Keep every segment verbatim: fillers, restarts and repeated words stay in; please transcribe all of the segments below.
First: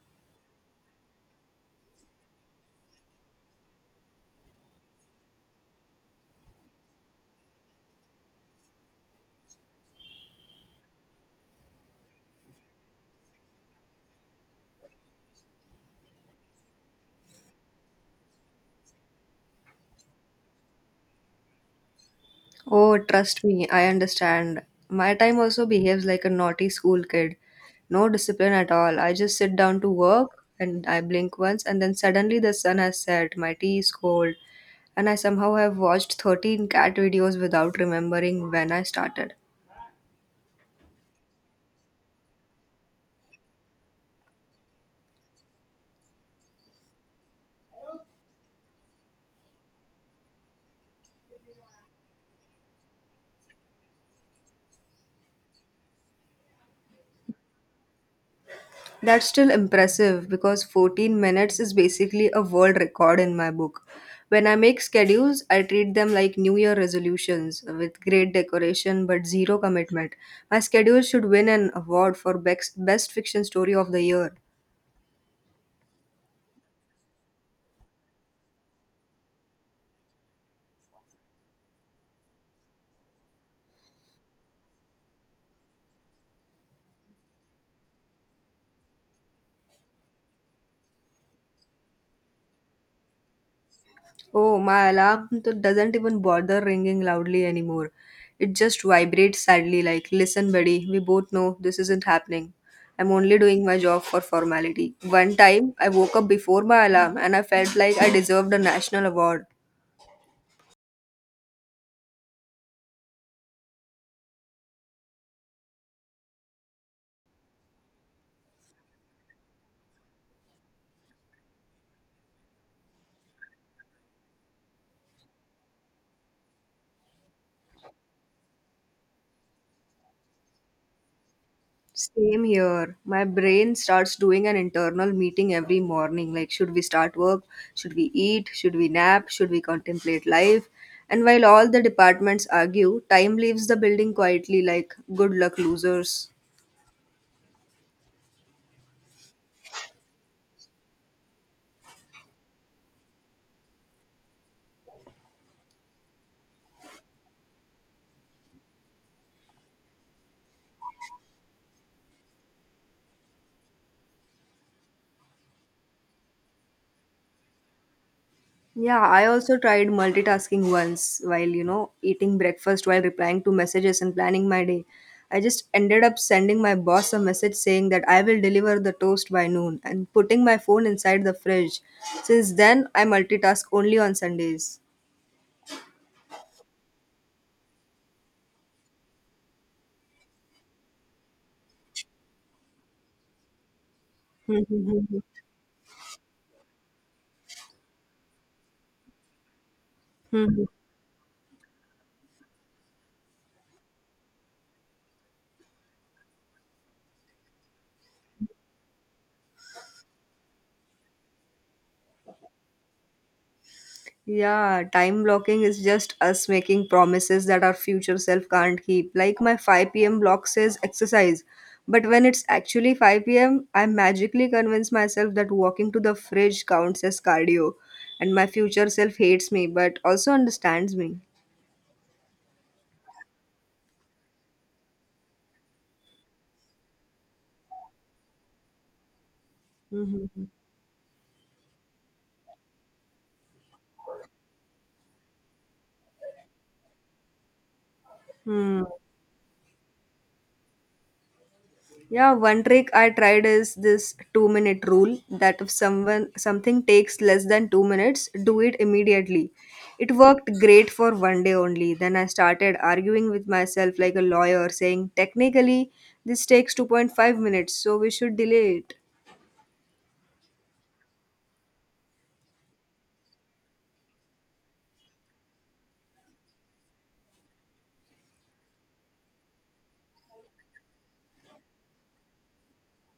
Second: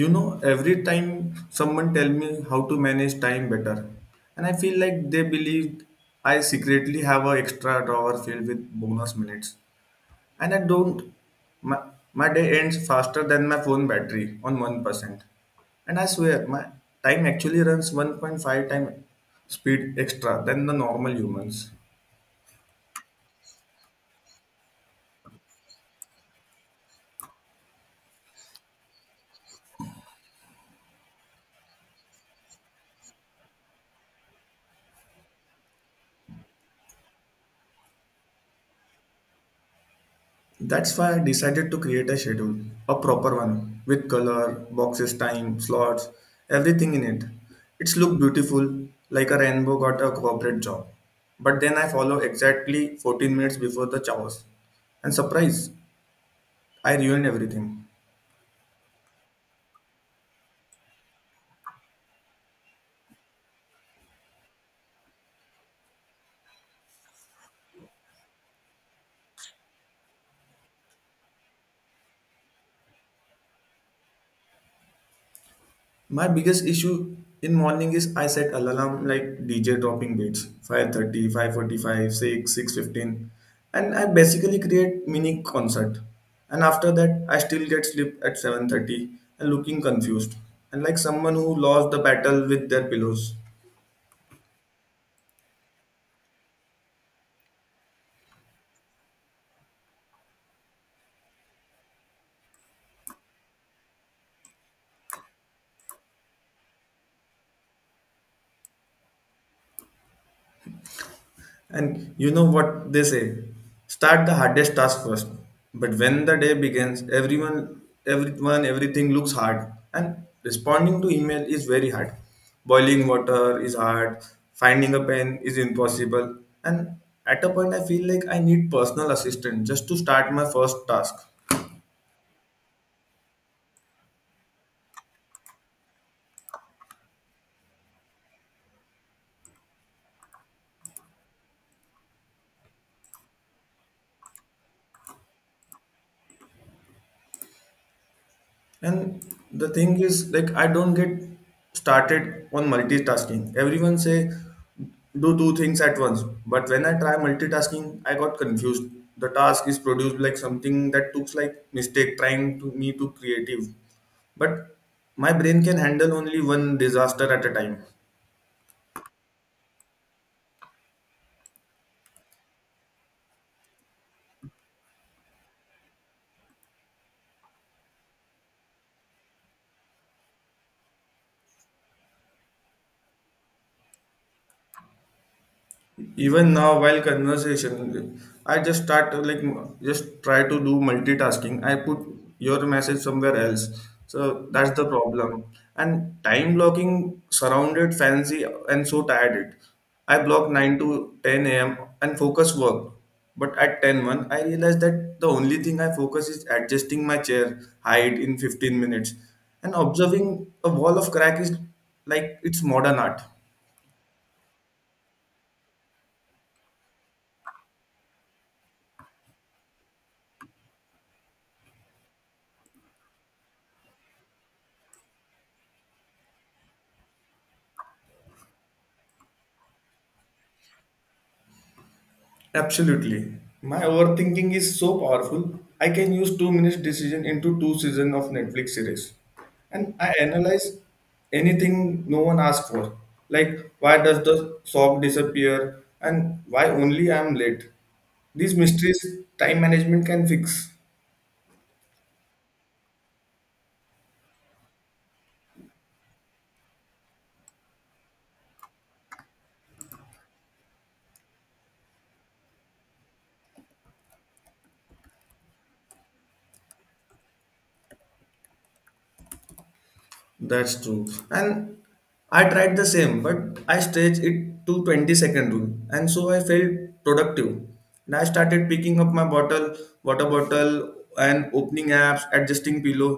You know, every time someone tell me how to manage time better, and I feel like they believe I secretly have an extra drawer filled with bonus minutes. And I don't. My, my day ends faster than my phone battery on one percent. And I swear my time actually runs one point five time speed extra than the normal humans. Oh, trust me, I understand. My time also behaves like a naughty school kid. No discipline at all. I just sit down to work and I blink once, and then suddenly the sun has set, my tea is cold, and I somehow have watched thirteen cat videos without remembering when I started. That's why I decided to create a schedule, a proper one, with color, boxes, time, slots, everything in it. It's looked beautiful, like a rainbow got a corporate job. But then I follow exactly fourteen minutes before the chaos. And surprise, I ruined everything. That's still impressive because fourteen minutes is basically a world record in my book. When I make schedules, I treat them like New Year resolutions with great decoration but zero commitment. My schedule should win an award for bex- best fiction story of the year. My biggest issue in morning is I set alarm like D J dropping beats five thirty, five forty-five, six fifteen and I basically create mini concert. And after that I still get sleep at seven thirty and looking confused and like someone who lost the battle with their pillows. Oh, my alarm t- doesn't even bother ringing loudly anymore. It just vibrates sadly, like, listen, buddy, we both know this isn't happening. I'm only doing my job for formality. One time, I woke up before my alarm and I felt like I deserved a national award. And you know what they say? Start the hardest task first. But when the day begins, everyone, everyone, everything looks hard. And responding to email is very hard. Boiling water is hard. Finding a pen is impossible. And at a point, I feel like I need personal assistant just to start my first task. Same here. My brain starts doing an internal meeting every morning like, should we start work? Should we eat? Should we nap? Should we contemplate life? And while all the departments argue, time leaves the building quietly like, good luck, losers. And the thing is, like, I don't get started on multitasking. Everyone say do two things at once, but when I try multitasking, I got confused. The task is produced like something that looks like mistake trying to me to creative, but my brain can handle only one disaster at a time. Yeah, I also tried multitasking once while, you know, eating breakfast while replying to messages and planning my day. I just ended up sending my boss a message saying that I will deliver the toast by noon and putting my phone inside the fridge. Since then, I multitask only on Sundays. Even now while conversation, I just start to, like, just try to do multitasking. I put your message somewhere else, so that's the problem. And time blocking surrounded fancy and so tired it I block nine to ten a m and focus work. But at ten one, I realized that the only thing I focus is adjusting my chair height in fifteen minutes and observing a wall of crack is like it's modern art. Yeah, time blocking is just us making promises that our future self can't keep. Like my five p m block says exercise, but when it's actually five p m, I magically convince myself that walking to the fridge counts as cardio, and my future self hates me but also understands me. Absolutely. My overthinking is so powerful. I can use two minutes decision into two seasons of Netflix series. And I analyze anything no one asked for. Like why does the sock disappear and why only I am late? These Hmm. mysteries time management can fix. Yeah, one trick I tried is this two minute rule that if someone something takes less than two minutes, do it immediately. It worked great for one day only. Then I started arguing with myself like a lawyer, saying, technically, this takes two point five minutes, so we should delay it. That's true. And I tried the same, but I stretched it to twenty second rule. And so I felt productive. And I started picking up my bottle, water bottle, and opening apps, adjusting pillow.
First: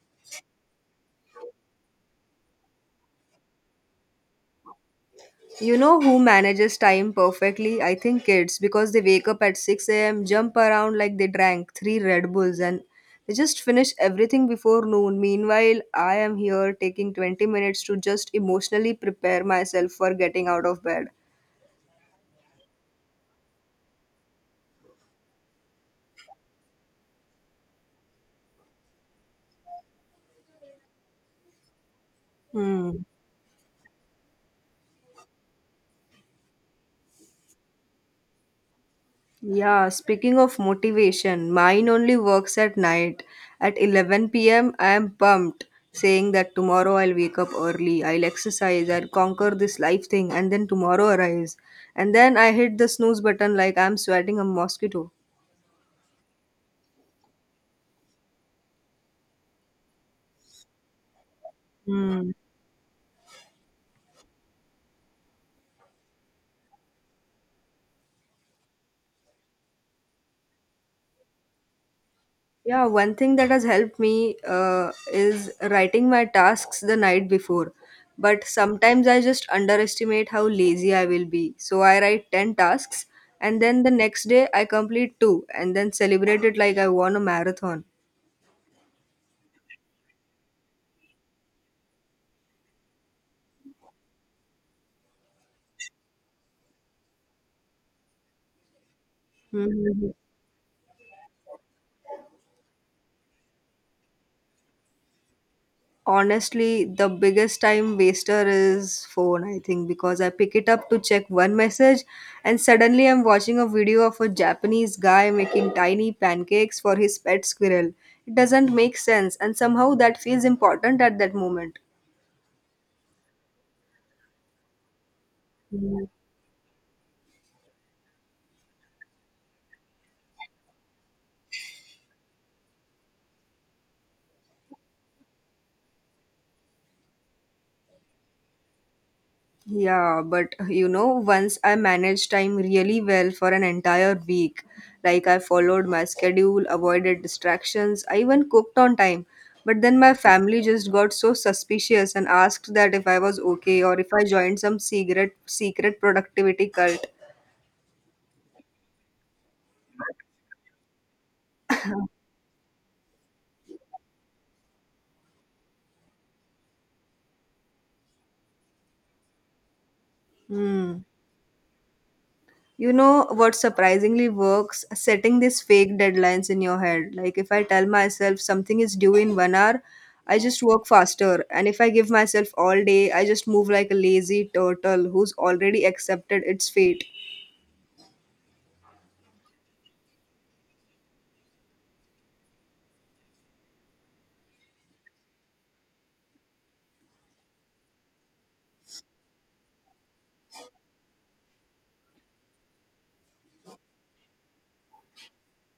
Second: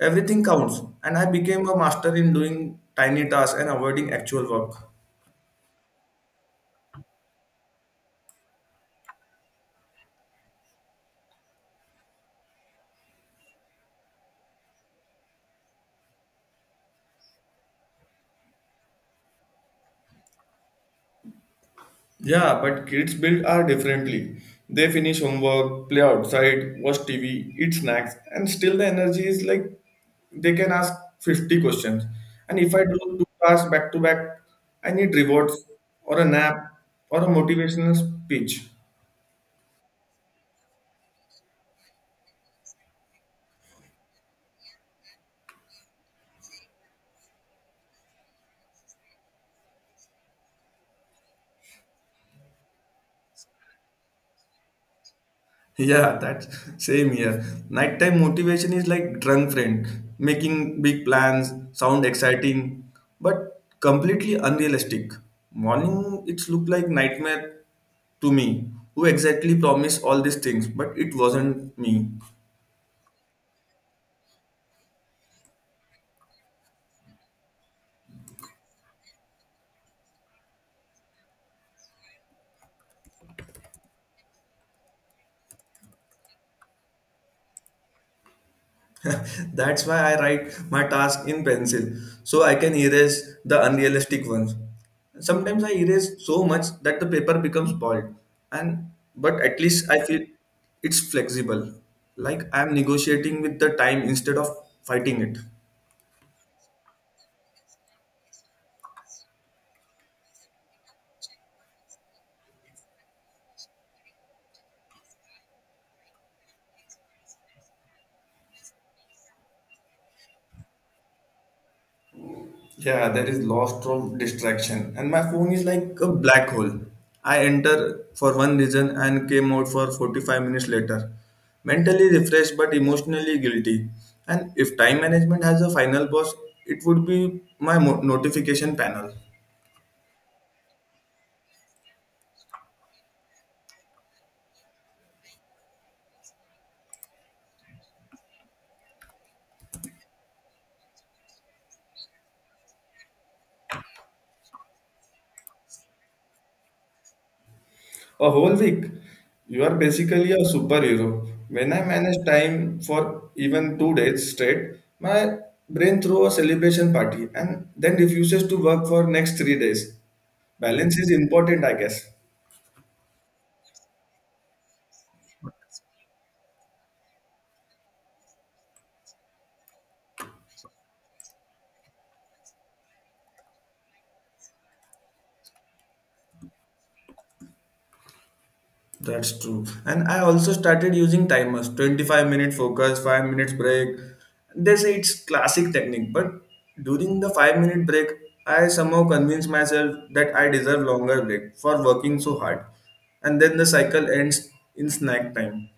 Everything counts. And I became a master in doing tiny tasks and avoiding actual work. You know who manages time perfectly? I think kids, because they wake up at six a m, jump around like they drank three Red Bulls, and they just finish everything before noon. Meanwhile, I am here taking twenty minutes to just emotionally prepare myself for getting out of bed. Yeah, but kids build are differently. They finish homework, play outside, watch T V, eat snacks, and still the energy is like they can ask fifty questions. And if I do Hmm. two tasks back to back, I need rewards or a nap or a motivational speech. Yeah, speaking of motivation, mine only works at night. At eleven p m, I am pumped, saying that tomorrow I'll wake up early, I'll exercise, I'll conquer this life thing, and then tomorrow arrives. And then I hit the snooze button like I'm sweating a mosquito. Yeah, that's same here. Nighttime motivation is like drunk friend, making big plans, sound Hmm. exciting, but completely unrealistic. Morning, it's look like nightmare to me. Who exactly promised all these things, but it wasn't me. Yeah, one thing that has helped me uh, is writing my tasks the night before. But sometimes I just underestimate how lazy I will be. So I write ten tasks and then the next day I complete two and then celebrate it like I won a marathon. That's why I write my task in pencil so I can erase the unrealistic ones. Sometimes I erase so much that the paper becomes bald and but at least I feel it's flexible. Like I'm negotiating with the time instead of fighting it. Honestly, the biggest time waster is phone, I think, because I pick it up to check one message and suddenly I'm watching a video of a Japanese guy making tiny pancakes for his pet squirrel. It doesn't make sense, and somehow that feels important at that moment. Yeah, there is lots of distraction, and my phone is like a black hole. I enter for one reason and came out for forty-five minutes later. Mentally refreshed but emotionally guilty. And if time management has a final boss, it would be my mo- notification panel. Yeah, but you know, once I managed time really well for an entire week. Like I followed my schedule, avoided distractions, I even cooked on time. But then my family just got so suspicious and asked that if I was okay or if I joined some secret secret productivity cult. A whole week. You are basically a superhero. When I manage time for even two days straight, my brain throws a celebration party and then refuses to work for next three days. Balance Hmm. is important, I guess. You know what surprisingly works? Setting these fake deadlines in your head. Like if I tell myself something is due in one hour, I just work faster. And if I give myself all day, I just move like a lazy turtle who's already accepted its fate. That's true. And I also started using timers twenty-five minute focus, five minutes break. They say it's classic technique, but during the five minute break, I somehow convinced myself that I deserve longer break for working so hard. And then the cycle ends in snack time.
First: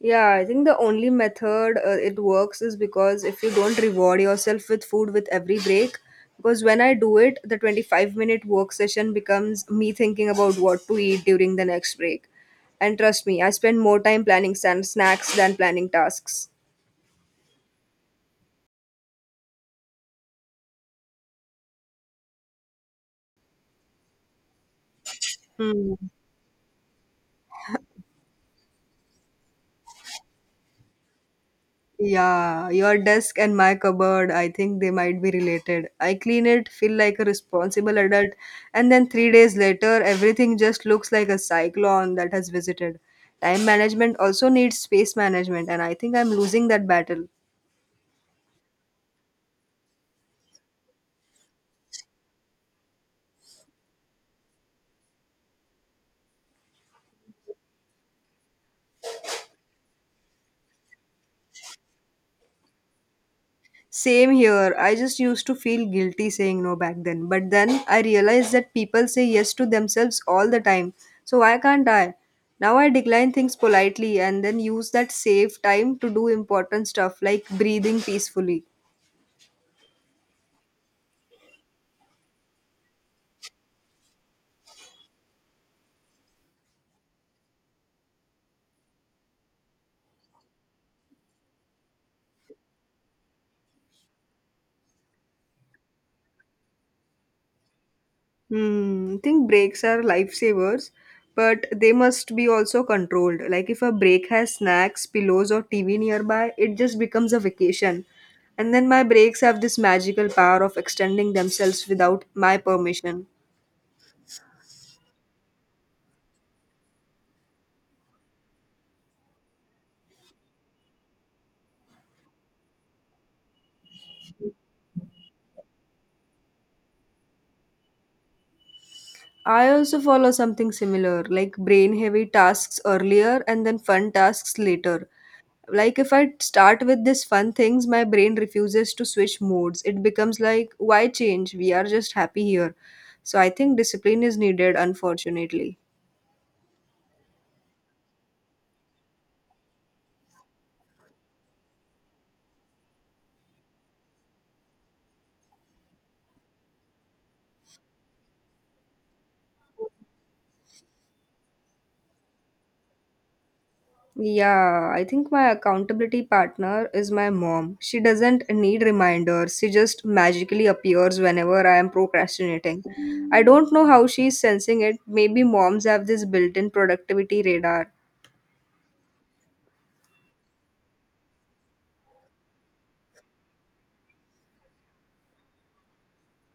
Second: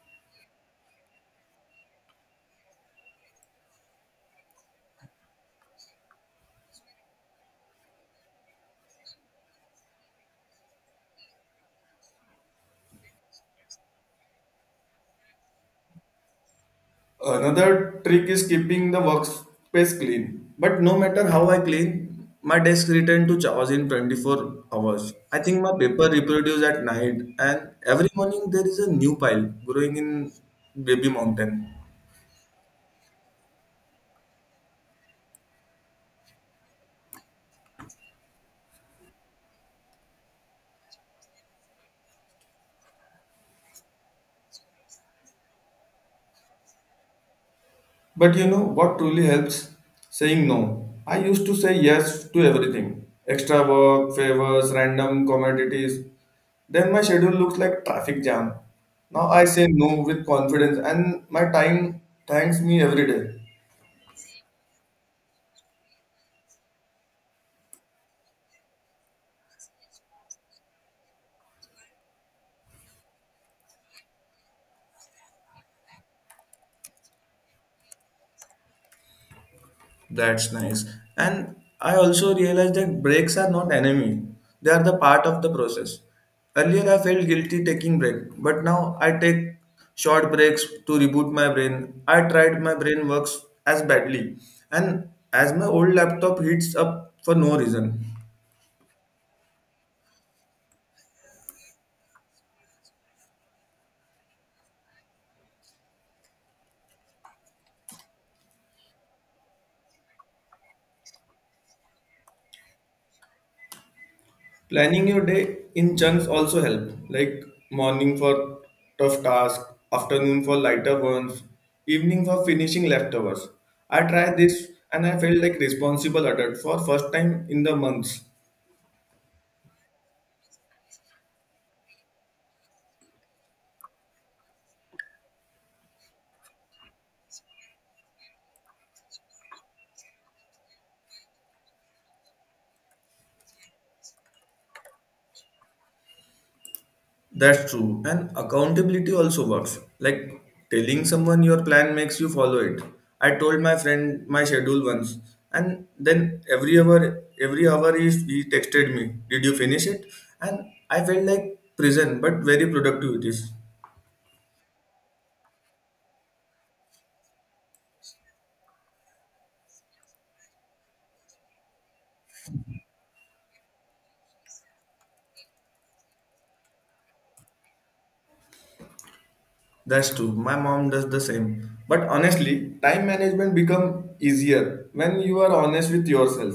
Yeah, I think the only method uh, it works is because if you don't reward yourself with food with every break, because when I do it, the twenty-five minute work session becomes me thinking about what to eat during the next break. And trust me, I spend more time planning san- snacks than planning tasks. Another trick is keeping the workspace clean. But no matter how I clean, my desk return to chaos in twenty-four hours. I think my Hmm. paper reproduce at night and every morning there is a new pile growing in baby mountain. Yeah, your desk and my cupboard, I think they might be related. I clean it, feel like a responsible adult, and then three days later, everything just looks like a cyclone that has visited. Time management also needs space management, and I think I'm losing that battle. But you know what truly helps? Saying no. I used to say yes to everything extra work, favors, random commodities. Then my schedule looks like traffic jam. Now I say no with confidence and my time thanks me every day. Same here. I just used to feel guilty saying no back then. But then I realized that people say yes to themselves all the time. So why can't I? Now I decline things politely and then use that save time to do important stuff like breathing peacefully. That's nice. And I also realized that breaks are not enemy. They are the part of the process. Earlier I felt guilty taking break, but now I take short breaks to reboot my brain. I tried my brain works as badly and as my old laptop heats up for no reason. Hmm, I think breaks are lifesavers, but they must be also controlled. Like if a break has snacks, pillows, or T V nearby, it just becomes a vacation. And then my breaks have this magical power of extending themselves without my permission. Planning your day in chunks also help, like morning for tough tasks, afternoon for lighter ones, evening for finishing leftovers. I tried this and I felt like responsible adult for first time in the months. I also follow something similar, like brain heavy tasks earlier and then fun tasks later. Like if I start with this fun things, my brain refuses to switch modes. It becomes like, why change? We are just happy here. So I think discipline is needed, unfortunately. That's true. And accountability also works. Like telling someone your plan makes you follow it. I told my friend my schedule once, and then every hour, every hour he, he texted me, "Did you finish it?" And I felt like prison, but very productive it is. Yeah, I think my accountability partner is my mom. She doesn't need reminders. She just magically appears whenever I am procrastinating. I don't know how she's sensing it. Maybe moms have this built-in productivity radar. That's true. My mom does the same. But honestly, time management become easier when you are honest with yourself.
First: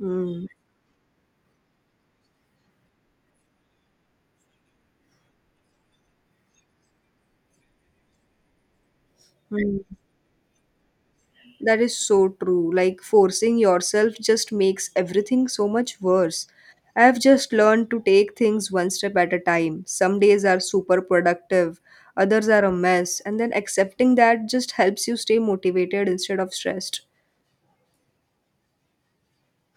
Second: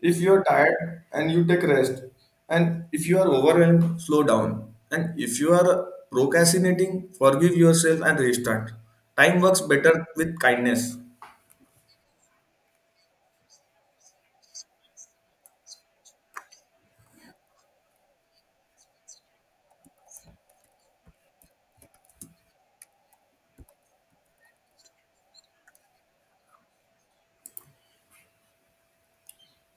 If you are tired and you take rest, and if you are overwhelmed, slow down. And if you are procrastinating, forgive yourself and restart. Time works Hmm. better with kindness. That is so true. Like forcing yourself just makes everything so much worse. I have just learned to take things one step at a time. Some days are super productive, others are a mess, and then accepting that just helps you stay motivated instead of stressed.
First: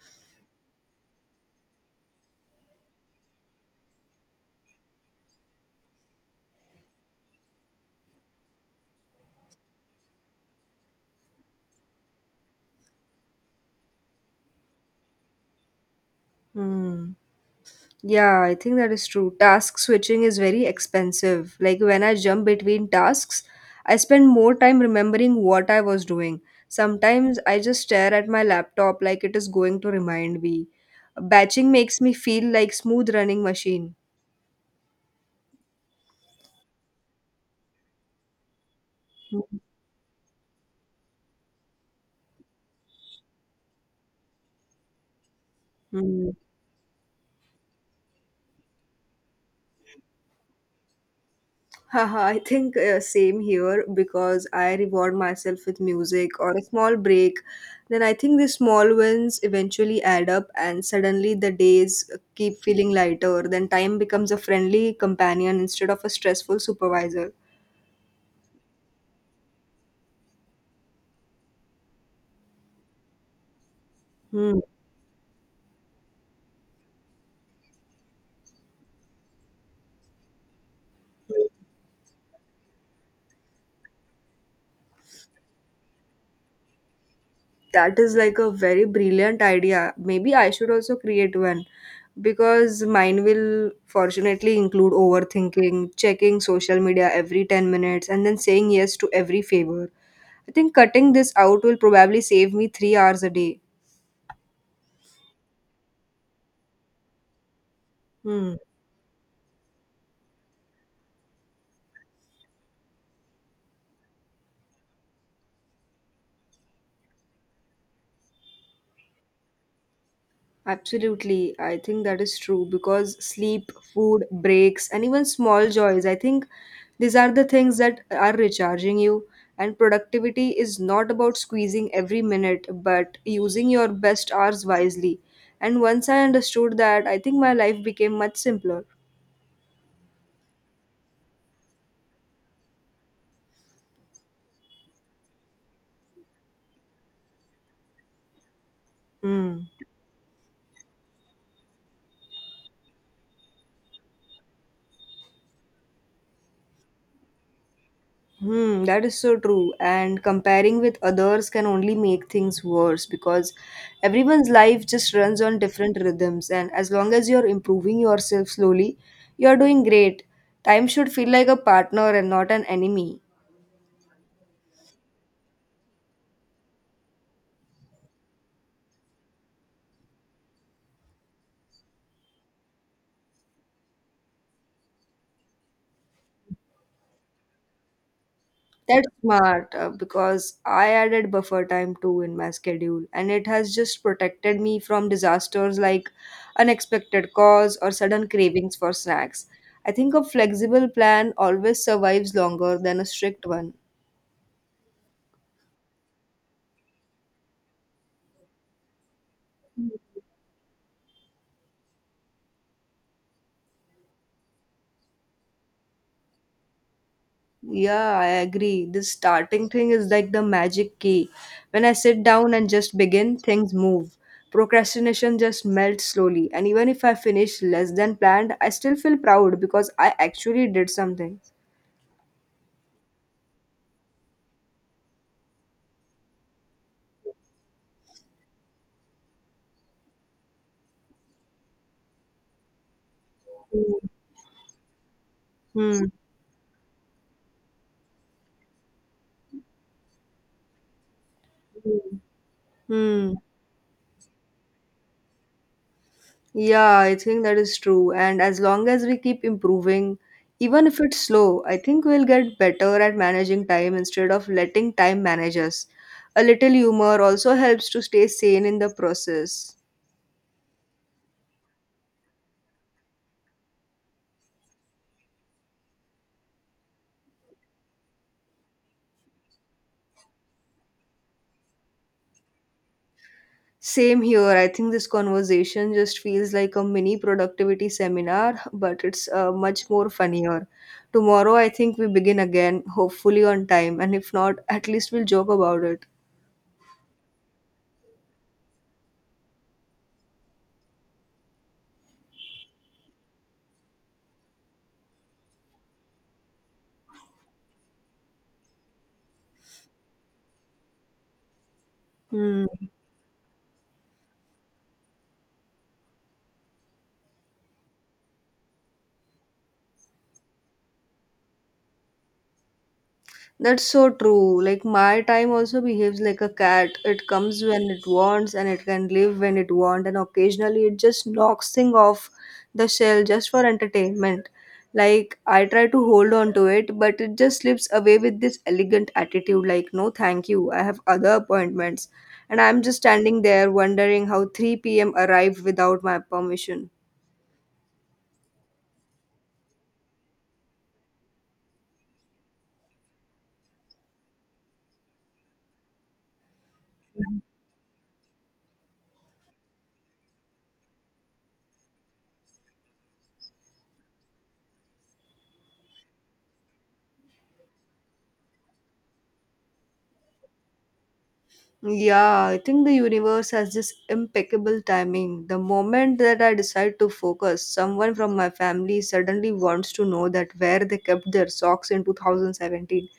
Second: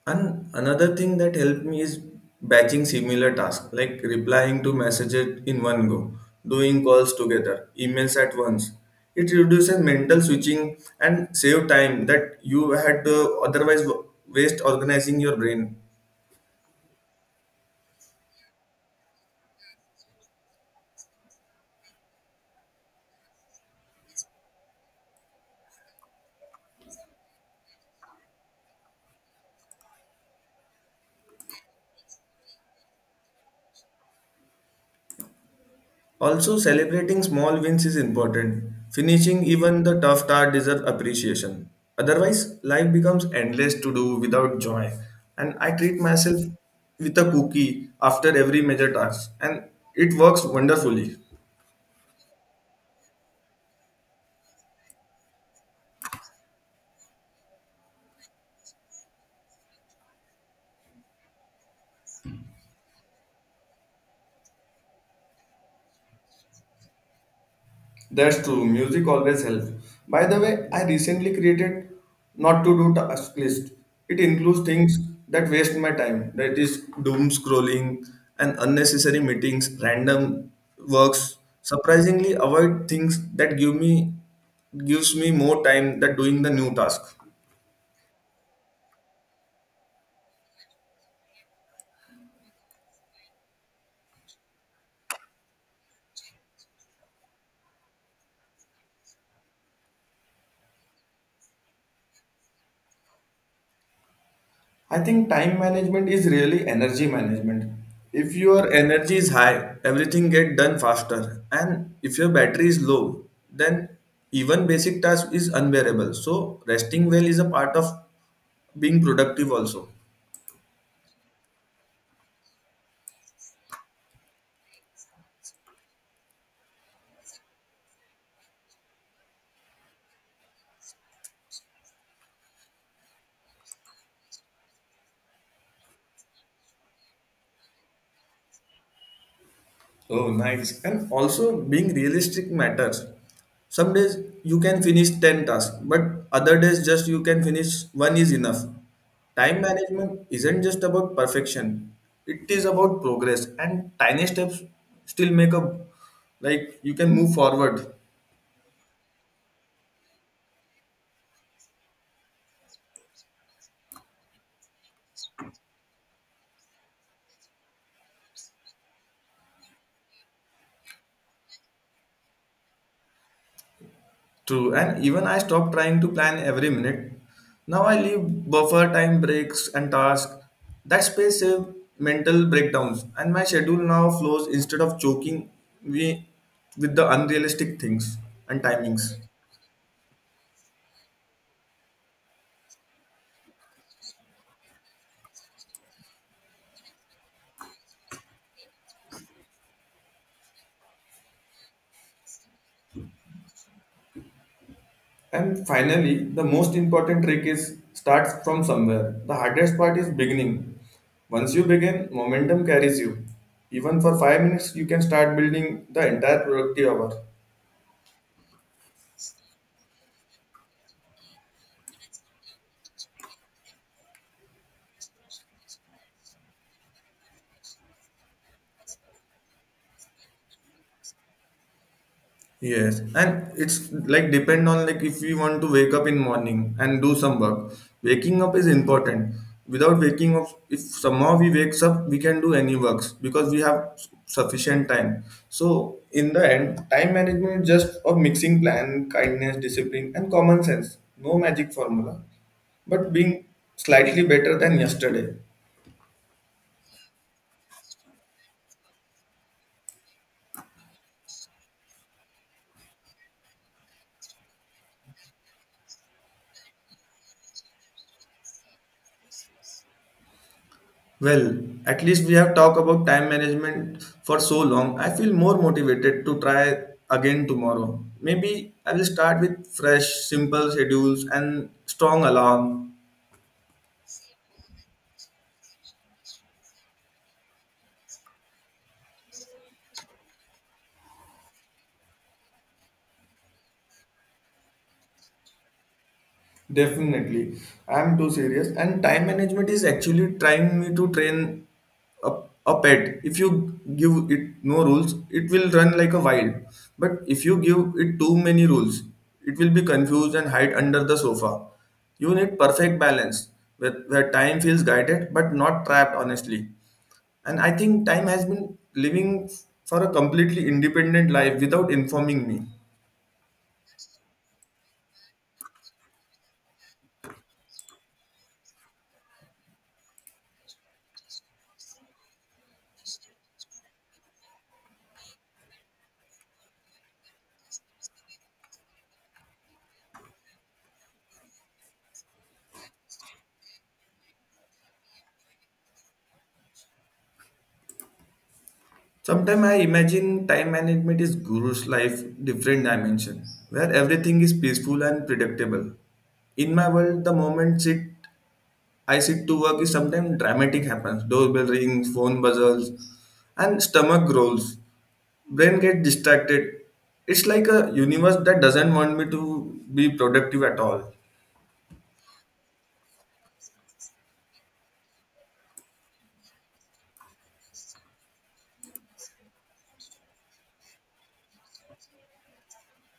And another thing that helped me is batching similar tasks, like replying to messages in one go, doing calls together, emails at once. It reduces mental switching and save time that you had to otherwise waste organizing your brain. Hmm. Yeah, I think that is true. Task switching is very expensive. Like when I jump between tasks, I spend more time remembering what I was doing. Sometimes I just stare at my laptop like it is going to remind me. Batching makes me feel like smooth running machine. Also, celebrating small wins is important. Finishing even the tough tasks deserve appreciation. Otherwise, life becomes endless to do without joy. And I treat Mm. myself with a cookie after every major task, and it works wonderfully. Haha, I think uh, same here because I reward myself with music or a small break. Then I think the small wins eventually add up, and suddenly the days keep feeling lighter. Then time becomes a friendly companion instead of a stressful supervisor. That's true. Music always helps. By the way, I recently created not to do task list. It Hmm. includes things that waste my time. That is doom scrolling and unnecessary meetings, random works. Surprisingly, avoid things that give me gives me more time than doing the new task. That is like a very brilliant idea. Maybe I should also create one because mine will fortunately include overthinking, checking social media every ten minutes, and then saying yes to every favor. I think cutting this out will probably save me three hours a day. I think time management is really energy management. If Hmm. your energy is high, everything get done faster. And if your battery is low, then even basic task is unbearable. So resting well is a part of being productive also. Absolutely. I think that is true because sleep, food, breaks, and even small joys, I think these are the things that are recharging you. And productivity is not about squeezing every minute, but using your best hours wisely. And once I understood that, I think my life became much simpler. Oh, nice. And also being realistic matters. Some days you can finish ten tasks, but other days just you can finish one is enough. Time Hmm. management isn't just about perfection. It is about progress and tiny steps still make up like you can move forward. Hmm, that is so true. And comparing with others can only make things worse because everyone's life just runs on different rhythms. And as long as you're improving yourself slowly, you're doing great. Time should feel like a partner and not an enemy. True, and even I stopped trying to plan every minute. Now I leave buffer time breaks and tasks. That space save mental breakdowns, and my schedule now flows instead of choking me with the unrealistic things and That's timings. smart uh, because I added buffer time too in my schedule, and it has just protected me from disasters like unexpected calls or sudden cravings for snacks. I think a flexible plan always survives longer than a strict one. And finally, the most important trick is start from somewhere. The hardest part is beginning. Once you begin, momentum carries you. Even for five minutes, you can start building the entire productive hour. Yeah, I agree. This starting thing is like the magic key. When I sit down and just begin, things move. Procrastination just melts slowly, and even if I finish less than planned, I still feel proud because I actually did something. Yes, and it's like depend on like if we want to wake up in morning and do some work. Waking up is important. Without waking up, if somehow we wakes up, we can do any works because we have sufficient time. So Hmm. in the end, time management is just a mixing plan, kindness, discipline, and common sense. No magic Hmm. formula, but Hmm. being slightly better than yesterday. Yeah, I think that is true. And as long as we keep improving, even if it's slow, I think we'll get better at managing time instead of letting time manage us. A little humor also helps to stay sane in the process. Well, at least we have talked about time management for so long. I feel more motivated to try again tomorrow. Maybe I will start with fresh, simple schedules and strong alarm. Same here. I think this conversation just feels like a mini productivity seminar, but it's uh, much more funnier. Tomorrow, I think we begin again, hopefully on time, and if not, at least we'll joke about it. Definitely. I'm too serious. And time management is actually trying me to train a, a pet. If you give it no rules, it will run like a wild. But if you give it too many rules, it will be confused and hide under the sofa. You need Hmm. perfect balance where, where time feels guided but not trapped, honestly. And I think time has been living for a completely independent life without informing me. That's so true. Like my time also behaves like a cat. It comes when it wants and it can leave when it wants and occasionally it just knocks thing off the shell just for entertainment. Like I try to hold on to it, but it just slips away with this elegant attitude like no thank you. I have other appointments. And I'm just standing there wondering how three p m arrived without my permission. Sometimes I imagine time management is guru's life different dimension where everything is peaceful and predictable. In my world, the moment sit I sit to work is sometimes dramatic happens. Doorbell rings, phone buzzes, and stomach growls. Brain gets distracted. It's like a universe that doesn't want me to be productive at all. Yeah, I think the universe has this impeccable timing. The moment that I decide to focus, someone from my family suddenly wants to know that where they kept their socks in two thousand seventeen.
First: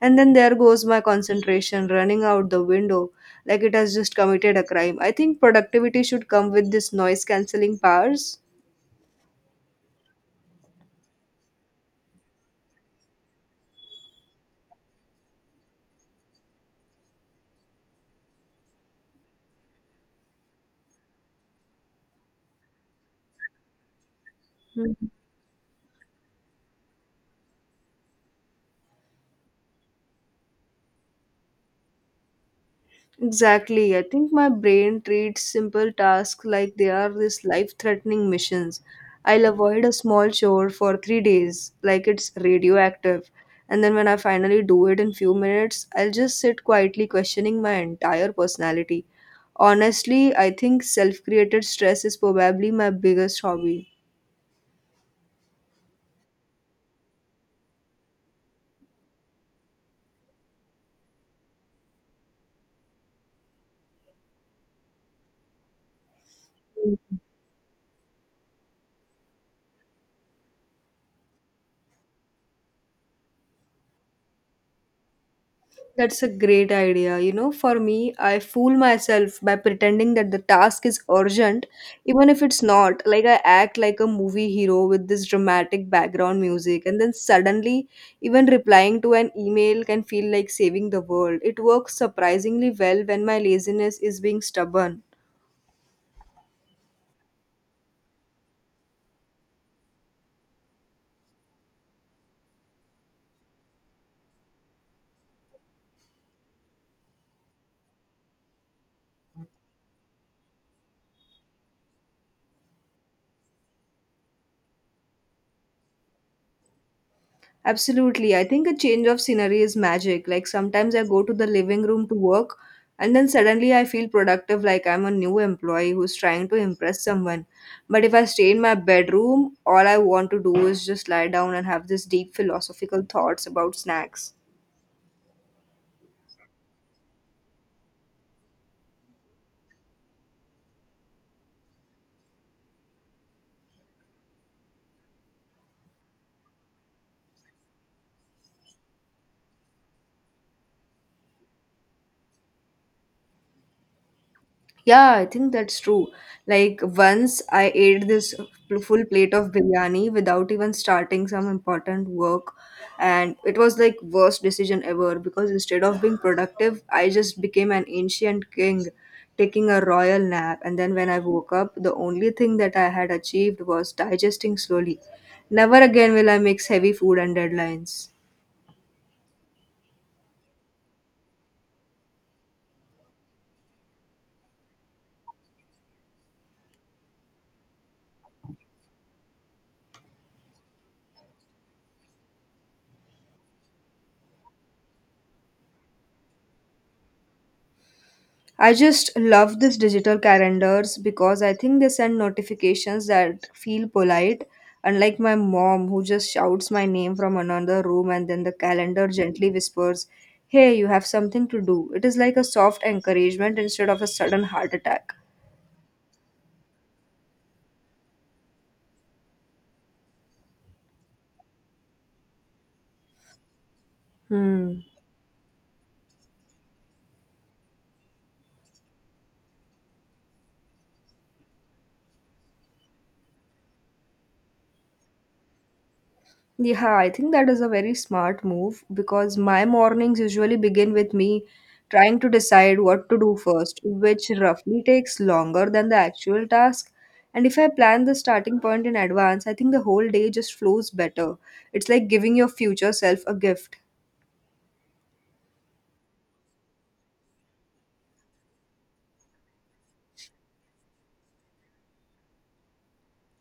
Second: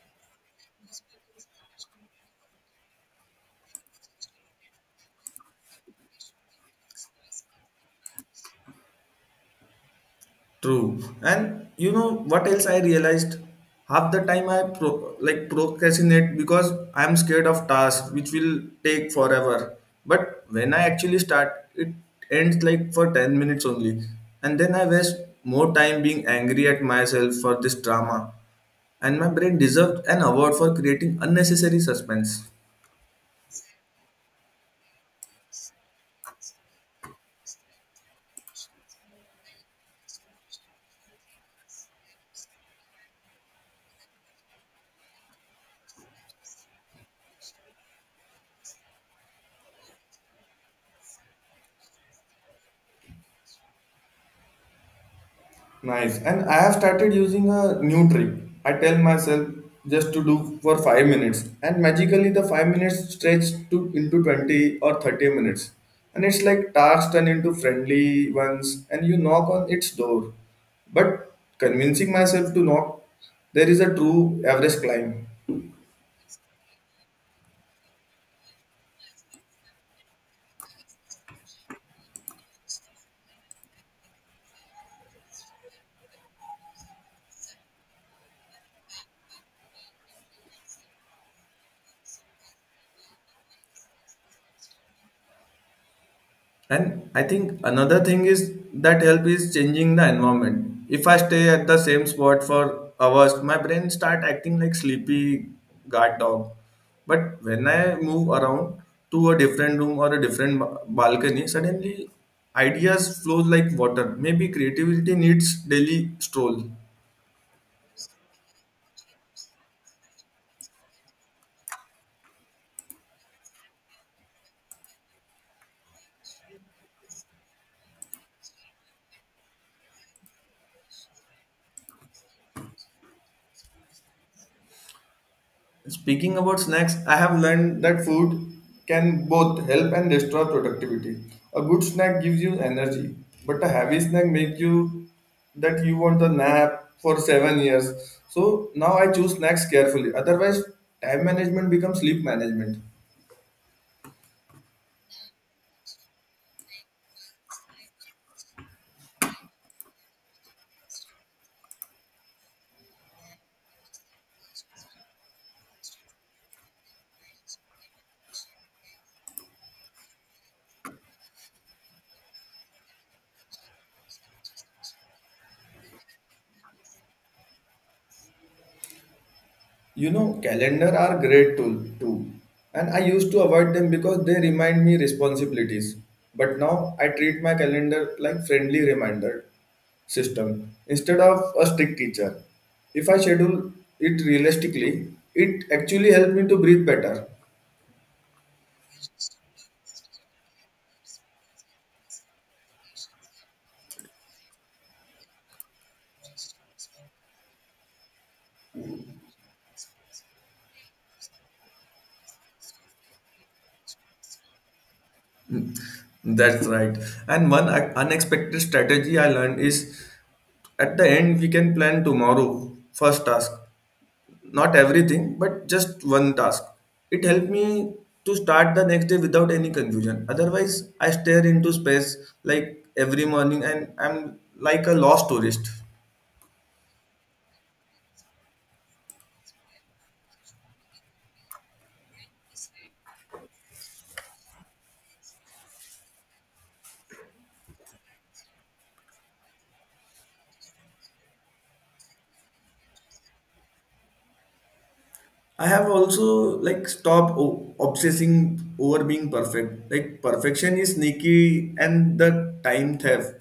And then there goes my concentration running out the window like it has just committed a crime. I think productivity should come with this noise cancelling powers. True. And you know what else I realized? Half the time I pro- like procrastinate because I'm scared of tasks which will take forever. But when I actually start, it ends like for ten minutes only. And then I waste more time being angry at myself for this drama. And my brain deserved an award for creating unnecessary suspense. Exactly. I think my brain treats simple tasks like they are these life threatening missions. I'll avoid a small chore for three days, like it's radioactive. And then when I finally do it in few minutes, I'll just sit quietly questioning my entire personality. Honestly, I think self created stress is probably my biggest hobby. Nice. And I have started using a new trick. I tell myself just to do for five minutes, and magically the five minutes stretch to into twenty or thirty minutes, and it's like tasks turn into friendly ones, and you knock on its door. But convincing myself to knock, there is a true average climb. That's a great idea. You know, for me, I fool myself by pretending that the task is urgent, even if it's not. Like, I act like a movie hero with this dramatic background music, and then suddenly, even replying to an email can feel like saving the world. It works surprisingly well when my laziness is being stubborn. And I think another thing is that help is changing the environment. If I stay at the same spot for hours, my brain start acting like sleepy guard dog. But when I move around to a different room or a different ba- balcony, suddenly ideas flow like water. Maybe creativity needs daily stroll. Absolutely. I think a change of scenery is magic. Like sometimes I go to the living room to work and then suddenly I feel productive like I'm a new employee who's trying to impress someone. But if I stay in my bedroom, all I want to do is just lie down and have this deep philosophical thoughts about snacks. Speaking about snacks, I have learned that food can both help and destroy productivity. A good snack gives you energy, but a heavy snack makes you that you want a nap for seven years. So now I choose snacks carefully. Otherwise, time management becomes sleep management. Yeah, I think that's true. Like once I ate this pl- full plate of biryani without even starting some important work and it was like worst decision ever because instead of being productive, I just became an ancient king taking a royal nap and then when I woke up, the only thing that I had achieved was digesting slowly. Never again will I mix heavy food and deadlines. You know, calendar are great tool too. And I used to avoid them because they remind me responsibilities. But now I treat my calendar like friendly reminder system instead of a strict teacher. If I schedule it realistically, it actually helps me to breathe better. I just love these digital calendars because I think they send notifications that feel polite, unlike my mom who just shouts my name from another room and then the calendar gently whispers, Hey, you have something to do. It is like a soft encouragement instead of a sudden heart attack. Hmm, That's right. And one un- unexpected strategy I learned is at the end, we can plan tomorrow, first task, not Hmm. everything, but just one task. It helped me to start the next day without any confusion. Otherwise, I stare into space like every morning and I'm like a lost tourist. Yeah, I think that is a very smart move because my mornings usually begin with me trying to decide what to do first, which roughly takes longer than the actual task. And if I plan the starting point in advance, I think the whole day just flows better. It's like giving your future self a gift. I have also like stopped o- obsessing over being perfect. Like perfection is sneaky and the time theft.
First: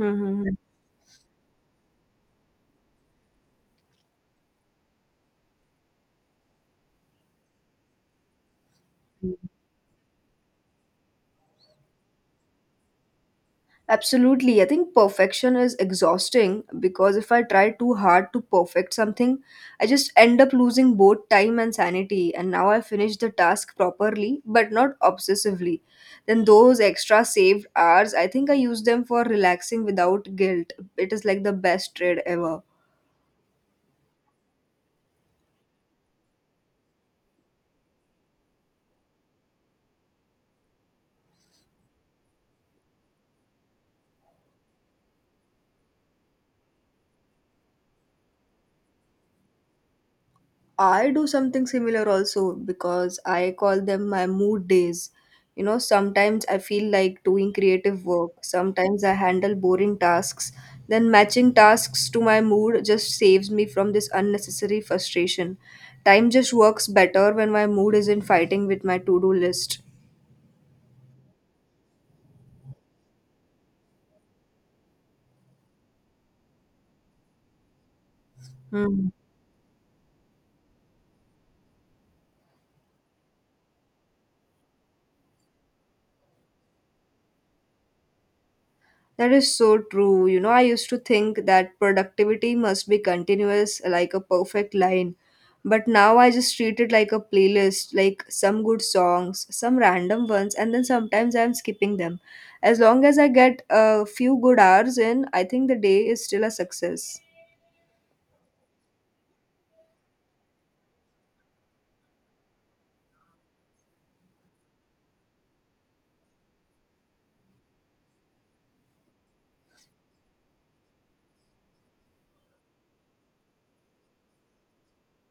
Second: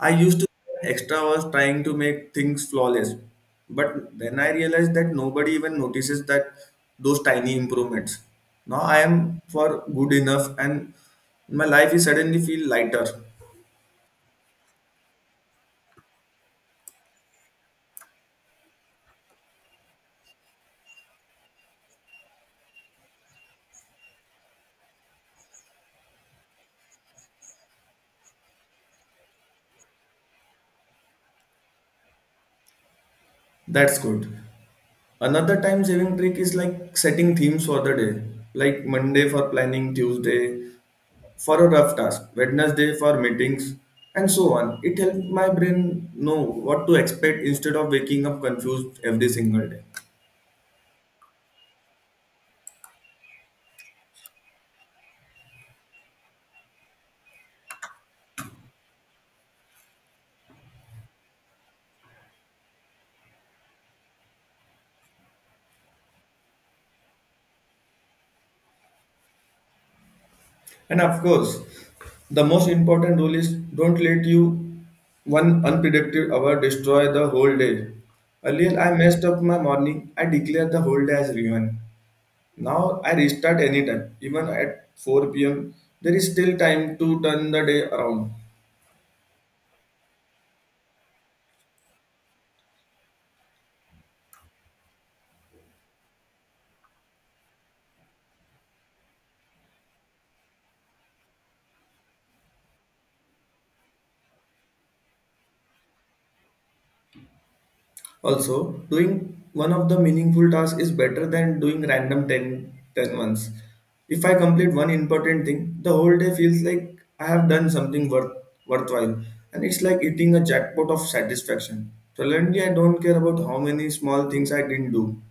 I used to spend extra hours trying to make things flawless, but then I realized that nobody even notices that those tiny improvements. Now I am for good enough, and my life is suddenly feel lighter. Absolutely. I think perfection is exhausting because if I try too hard to perfect something, I just end up losing both time and sanity. And now I finish the task properly, but not obsessively. Then those extra saved hours, I think I use them for relaxing without guilt. It is like the best trade ever. That's good. Another time saving trick is like setting themes for the day, like Monday for planning, Tuesday for a rough task, Wednesday for meetings, and so on. It helped my brain know what to expect instead of waking up confused every single day. I do something similar also because I call them my mood days. You know, sometimes I feel like doing creative work, sometimes I handle boring tasks. Then matching tasks to my mood just saves me from this unnecessary frustration. Time just works better when my mood isn't fighting with my to do list. And of course, the most important rule is don't let you one unpredictable hour destroy the whole day. Earlier, I Hmm. messed up my morning. I declared the whole day as ruined. Now I restart anytime, even at four p m. There is still time to turn the day around. That is so true. You know, I used to think that productivity must be continuous, like a perfect line. But now I just treat it like a playlist, like some good songs, some random ones, and then sometimes I'm skipping them. As long as I get a few good hours in, I think the day is still a success. Also, doing one of the meaningful tasks is better than doing random ten ten ones. If I complete one important thing, the whole day feels like I have done something worth, worthwhile, and it's like eating a jackpot of satisfaction. Suddenly, I don't care about how many small things I didn't do.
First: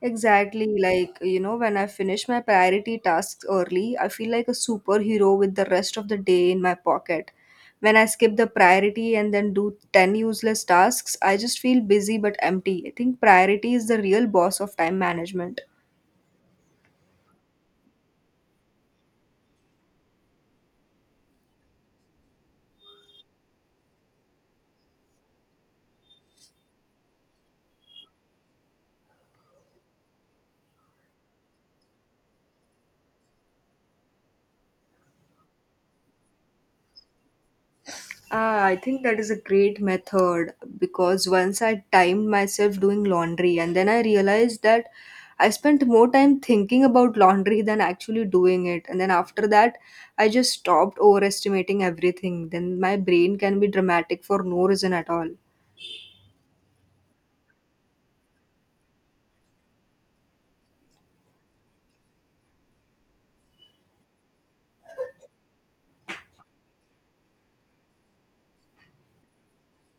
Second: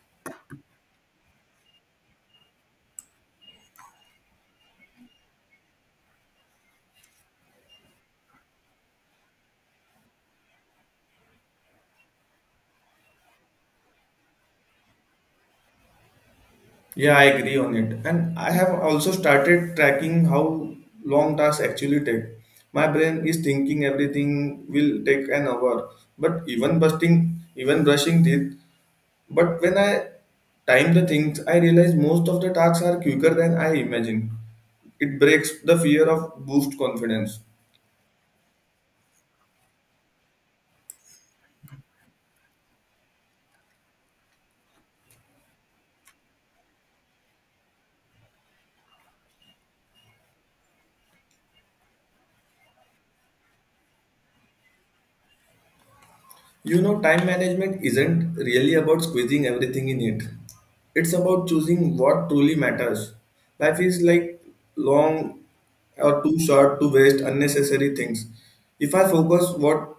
Exactly, like you know, when I finish my priority tasks early, I feel like a superhero with the rest of the day in my pocket. When I skip the priority and then do ten useless tasks, I just feel busy but empty. I think priority is the real boss of time management. Yeah, I agree on it. And I have also started tracking how long tasks actually take. My brain is thinking everything will take an hour, but even busting, even brushing teeth. But when I time the things, I realize most of the tasks are quicker than I imagine. It breaks the fear of boost confidence. Ah, I think that is a great method because once I timed myself doing laundry and then I realized that I spent more time thinking about laundry than actually doing it. And then after that, I just stopped overestimating everything. Then my brain can be dramatic for no reason at all. You know, time management isn't really about squeezing everything in it. It's about choosing what truly matters. Life is like long or too short to waste unnecessary things. If I focus what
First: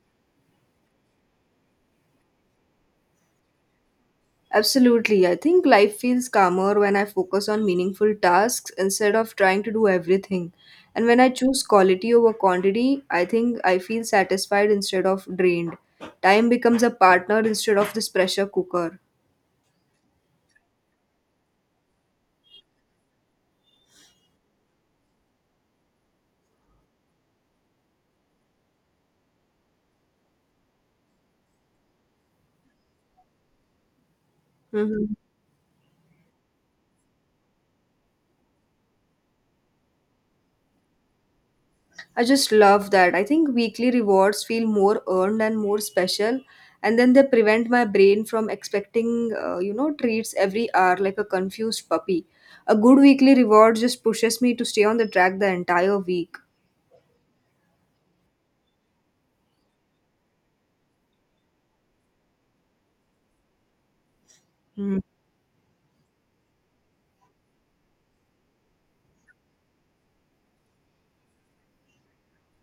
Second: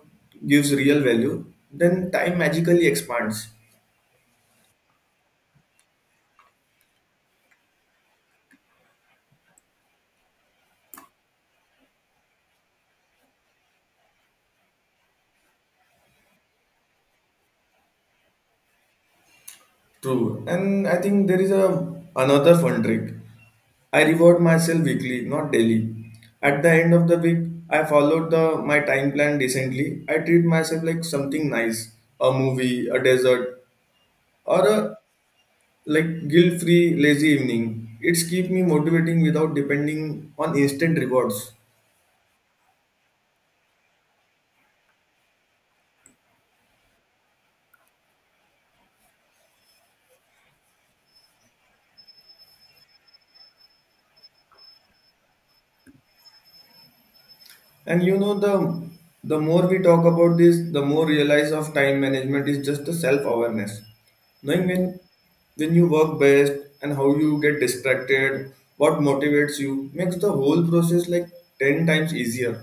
gives real value, then time magically expands. Absolutely. I think life feels calmer when I focus on meaningful tasks instead of trying to do everything. And when I choose quality over quantity, I think I feel satisfied instead of drained. Time becomes a partner instead of this pressure cooker. True, and I think there is a another fun trick. I reward myself weekly, not daily. At the end of the week, I followed the my time plan decently. I treat myself like something nice, a movie, a dessert, or a Hmm. like guilt-free lazy evening. It's keep me motivating without depending on instant rewards. I just love that. I think weekly rewards feel more earned and more special. And then they prevent my brain from expecting, uh, you know, treats every hour like a confused puppy. A good weekly reward just pushes me to stay on the track the entire week. And you know the the more we talk about this, the more realize of time management is just the self awareness, knowing when Mm. when you work best and how you get distracted, what motivates you makes the whole process like ten times easier.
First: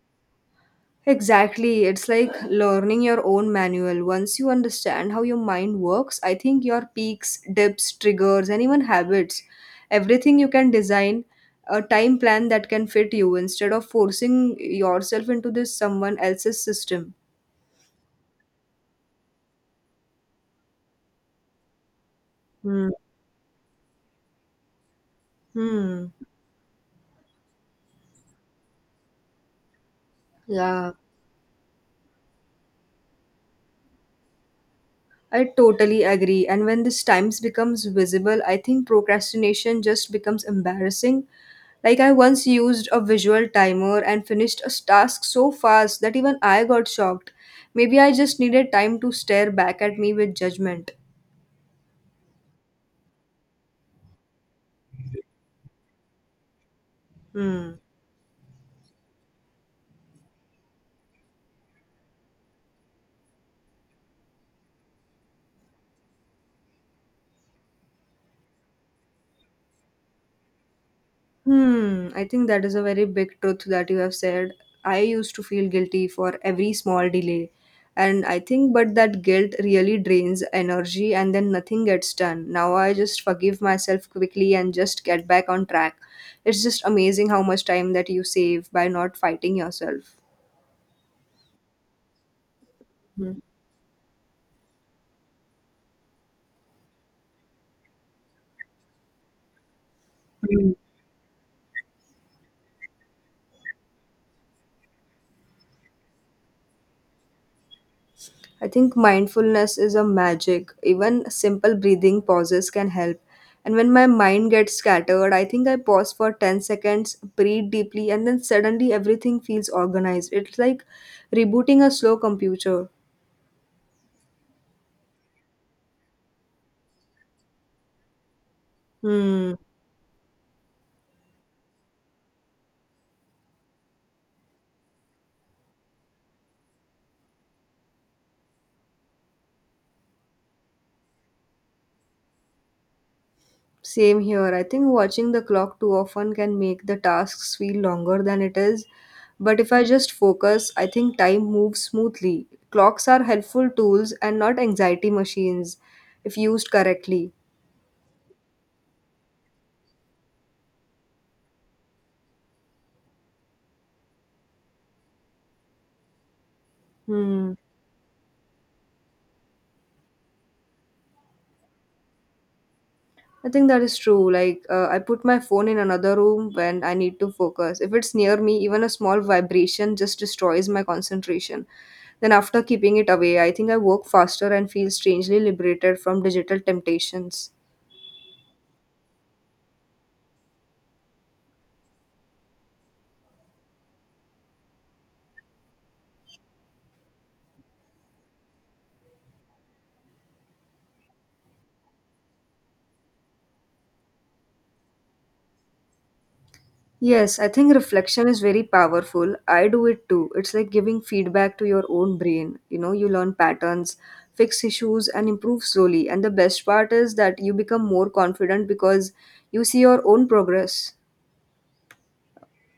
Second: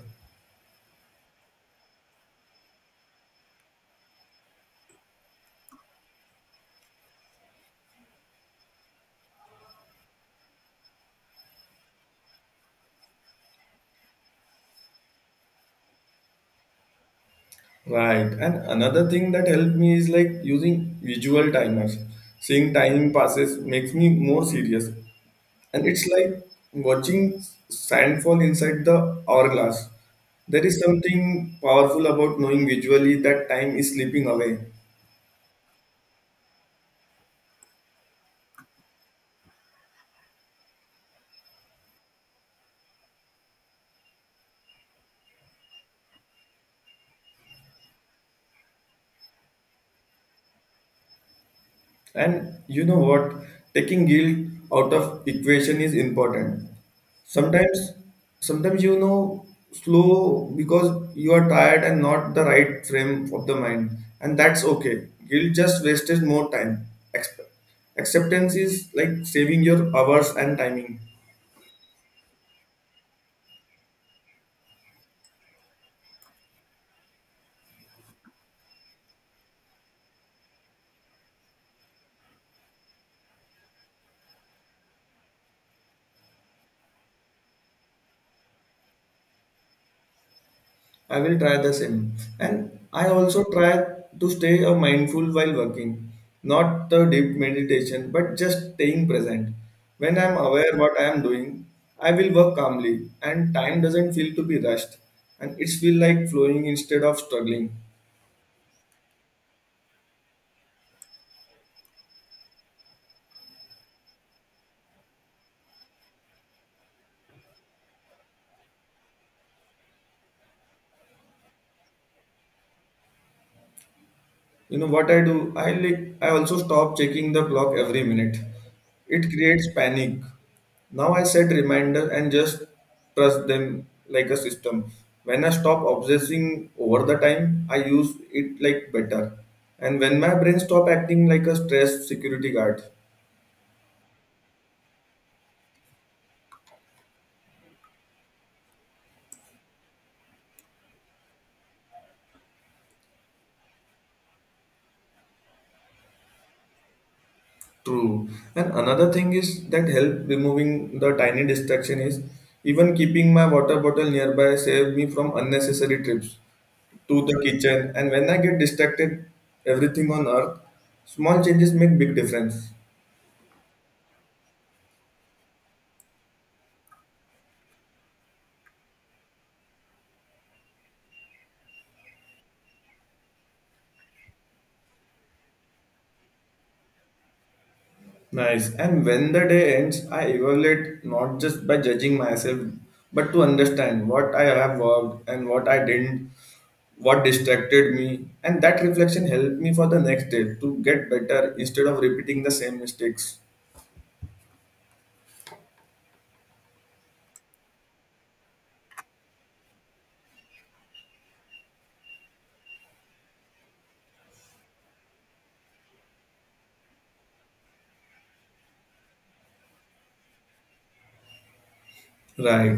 Exactly. It's like learning your own manual. Once you understand how your mind works, I think your peaks, dips, triggers, and even habits, everything you can design a time plan that can fit you instead of forcing yourself into this someone else's system. Right. And another thing that helped me is like using visual timers. Seeing Hmm. time passes makes me more serious and it's Hmm. like watching sandfall inside the hourglass. There is Yeah, something powerful about knowing visually that time is slipping away. I totally agree. And when this times becomes visible, I think procrastination just becomes embarrassing. Like, I once used a visual timer and finished a task so fast that even I got shocked. Maybe I just needed time to stare back at me with judgment. And you know what? Taking guilt out of equation is important. Hmm. Sometimes, sometimes you know slow because you are tired and not the right frame of the mind, and that's okay. Guilt just wastes more time. Ex- Acceptance is like saving your hours and timing. Hmm. I think that is a very big truth that you have said. I used to feel guilty for every small delay. And I think, but that guilt really drains energy and then nothing gets done. Now I just forgive myself quickly and just get back on track. It's just amazing how much time that you save by not fighting yourself. I will try the same. And I Hmm. also try to stay a mindful while working, not the deep meditation, but just staying present. When I'm aware what I am doing, I will work calmly and time doesn't feel to be rushed and it's feel like flowing instead of struggling. I think mindfulness is a magic. Even simple breathing pauses can help. And when my mind gets scattered, I think I pause for ten seconds, breathe deeply, and then suddenly everything feels organized. It's like rebooting a slow computer. You know what I do? I like I also stop checking the clock every minute. It Hmm. creates panic. Now I set reminder and just trust them like a system. When I stop obsessing over the time, I use it like better. And when my brain stop acting like a stressed security guard. Same here. I think watching the clock too often can make the tasks feel longer than it is. But if I just focus, I think time moves smoothly. Clocks are helpful tools and not anxiety machines if used correctly. True. And another thing is that help removing the tiny distraction is even keeping my water bottle nearby saved me from unnecessary trips to the Hmm. kitchen. And when I get distracted, everything on earth, small changes make big difference. I think that is true. Like, uh, I put my phone in another room when I need to focus. If it's near me, even a small vibration just destroys my concentration. Then, after keeping it away, I think I work faster and feel strangely liberated from digital temptations. Nice. And when the day ends, I evaluate, not just by judging myself, but to understand what I have worked and what I didn't, what distracted me, and that reflection helped me for the next day to get better instead of repeating the same mistakes. Yes, I think reflection is very powerful. I do it too. It's like giving feedback to your own brain. You know, you learn patterns, fix issues, and improve slowly. And the best part is that you become more confident because you see your own progress. Right.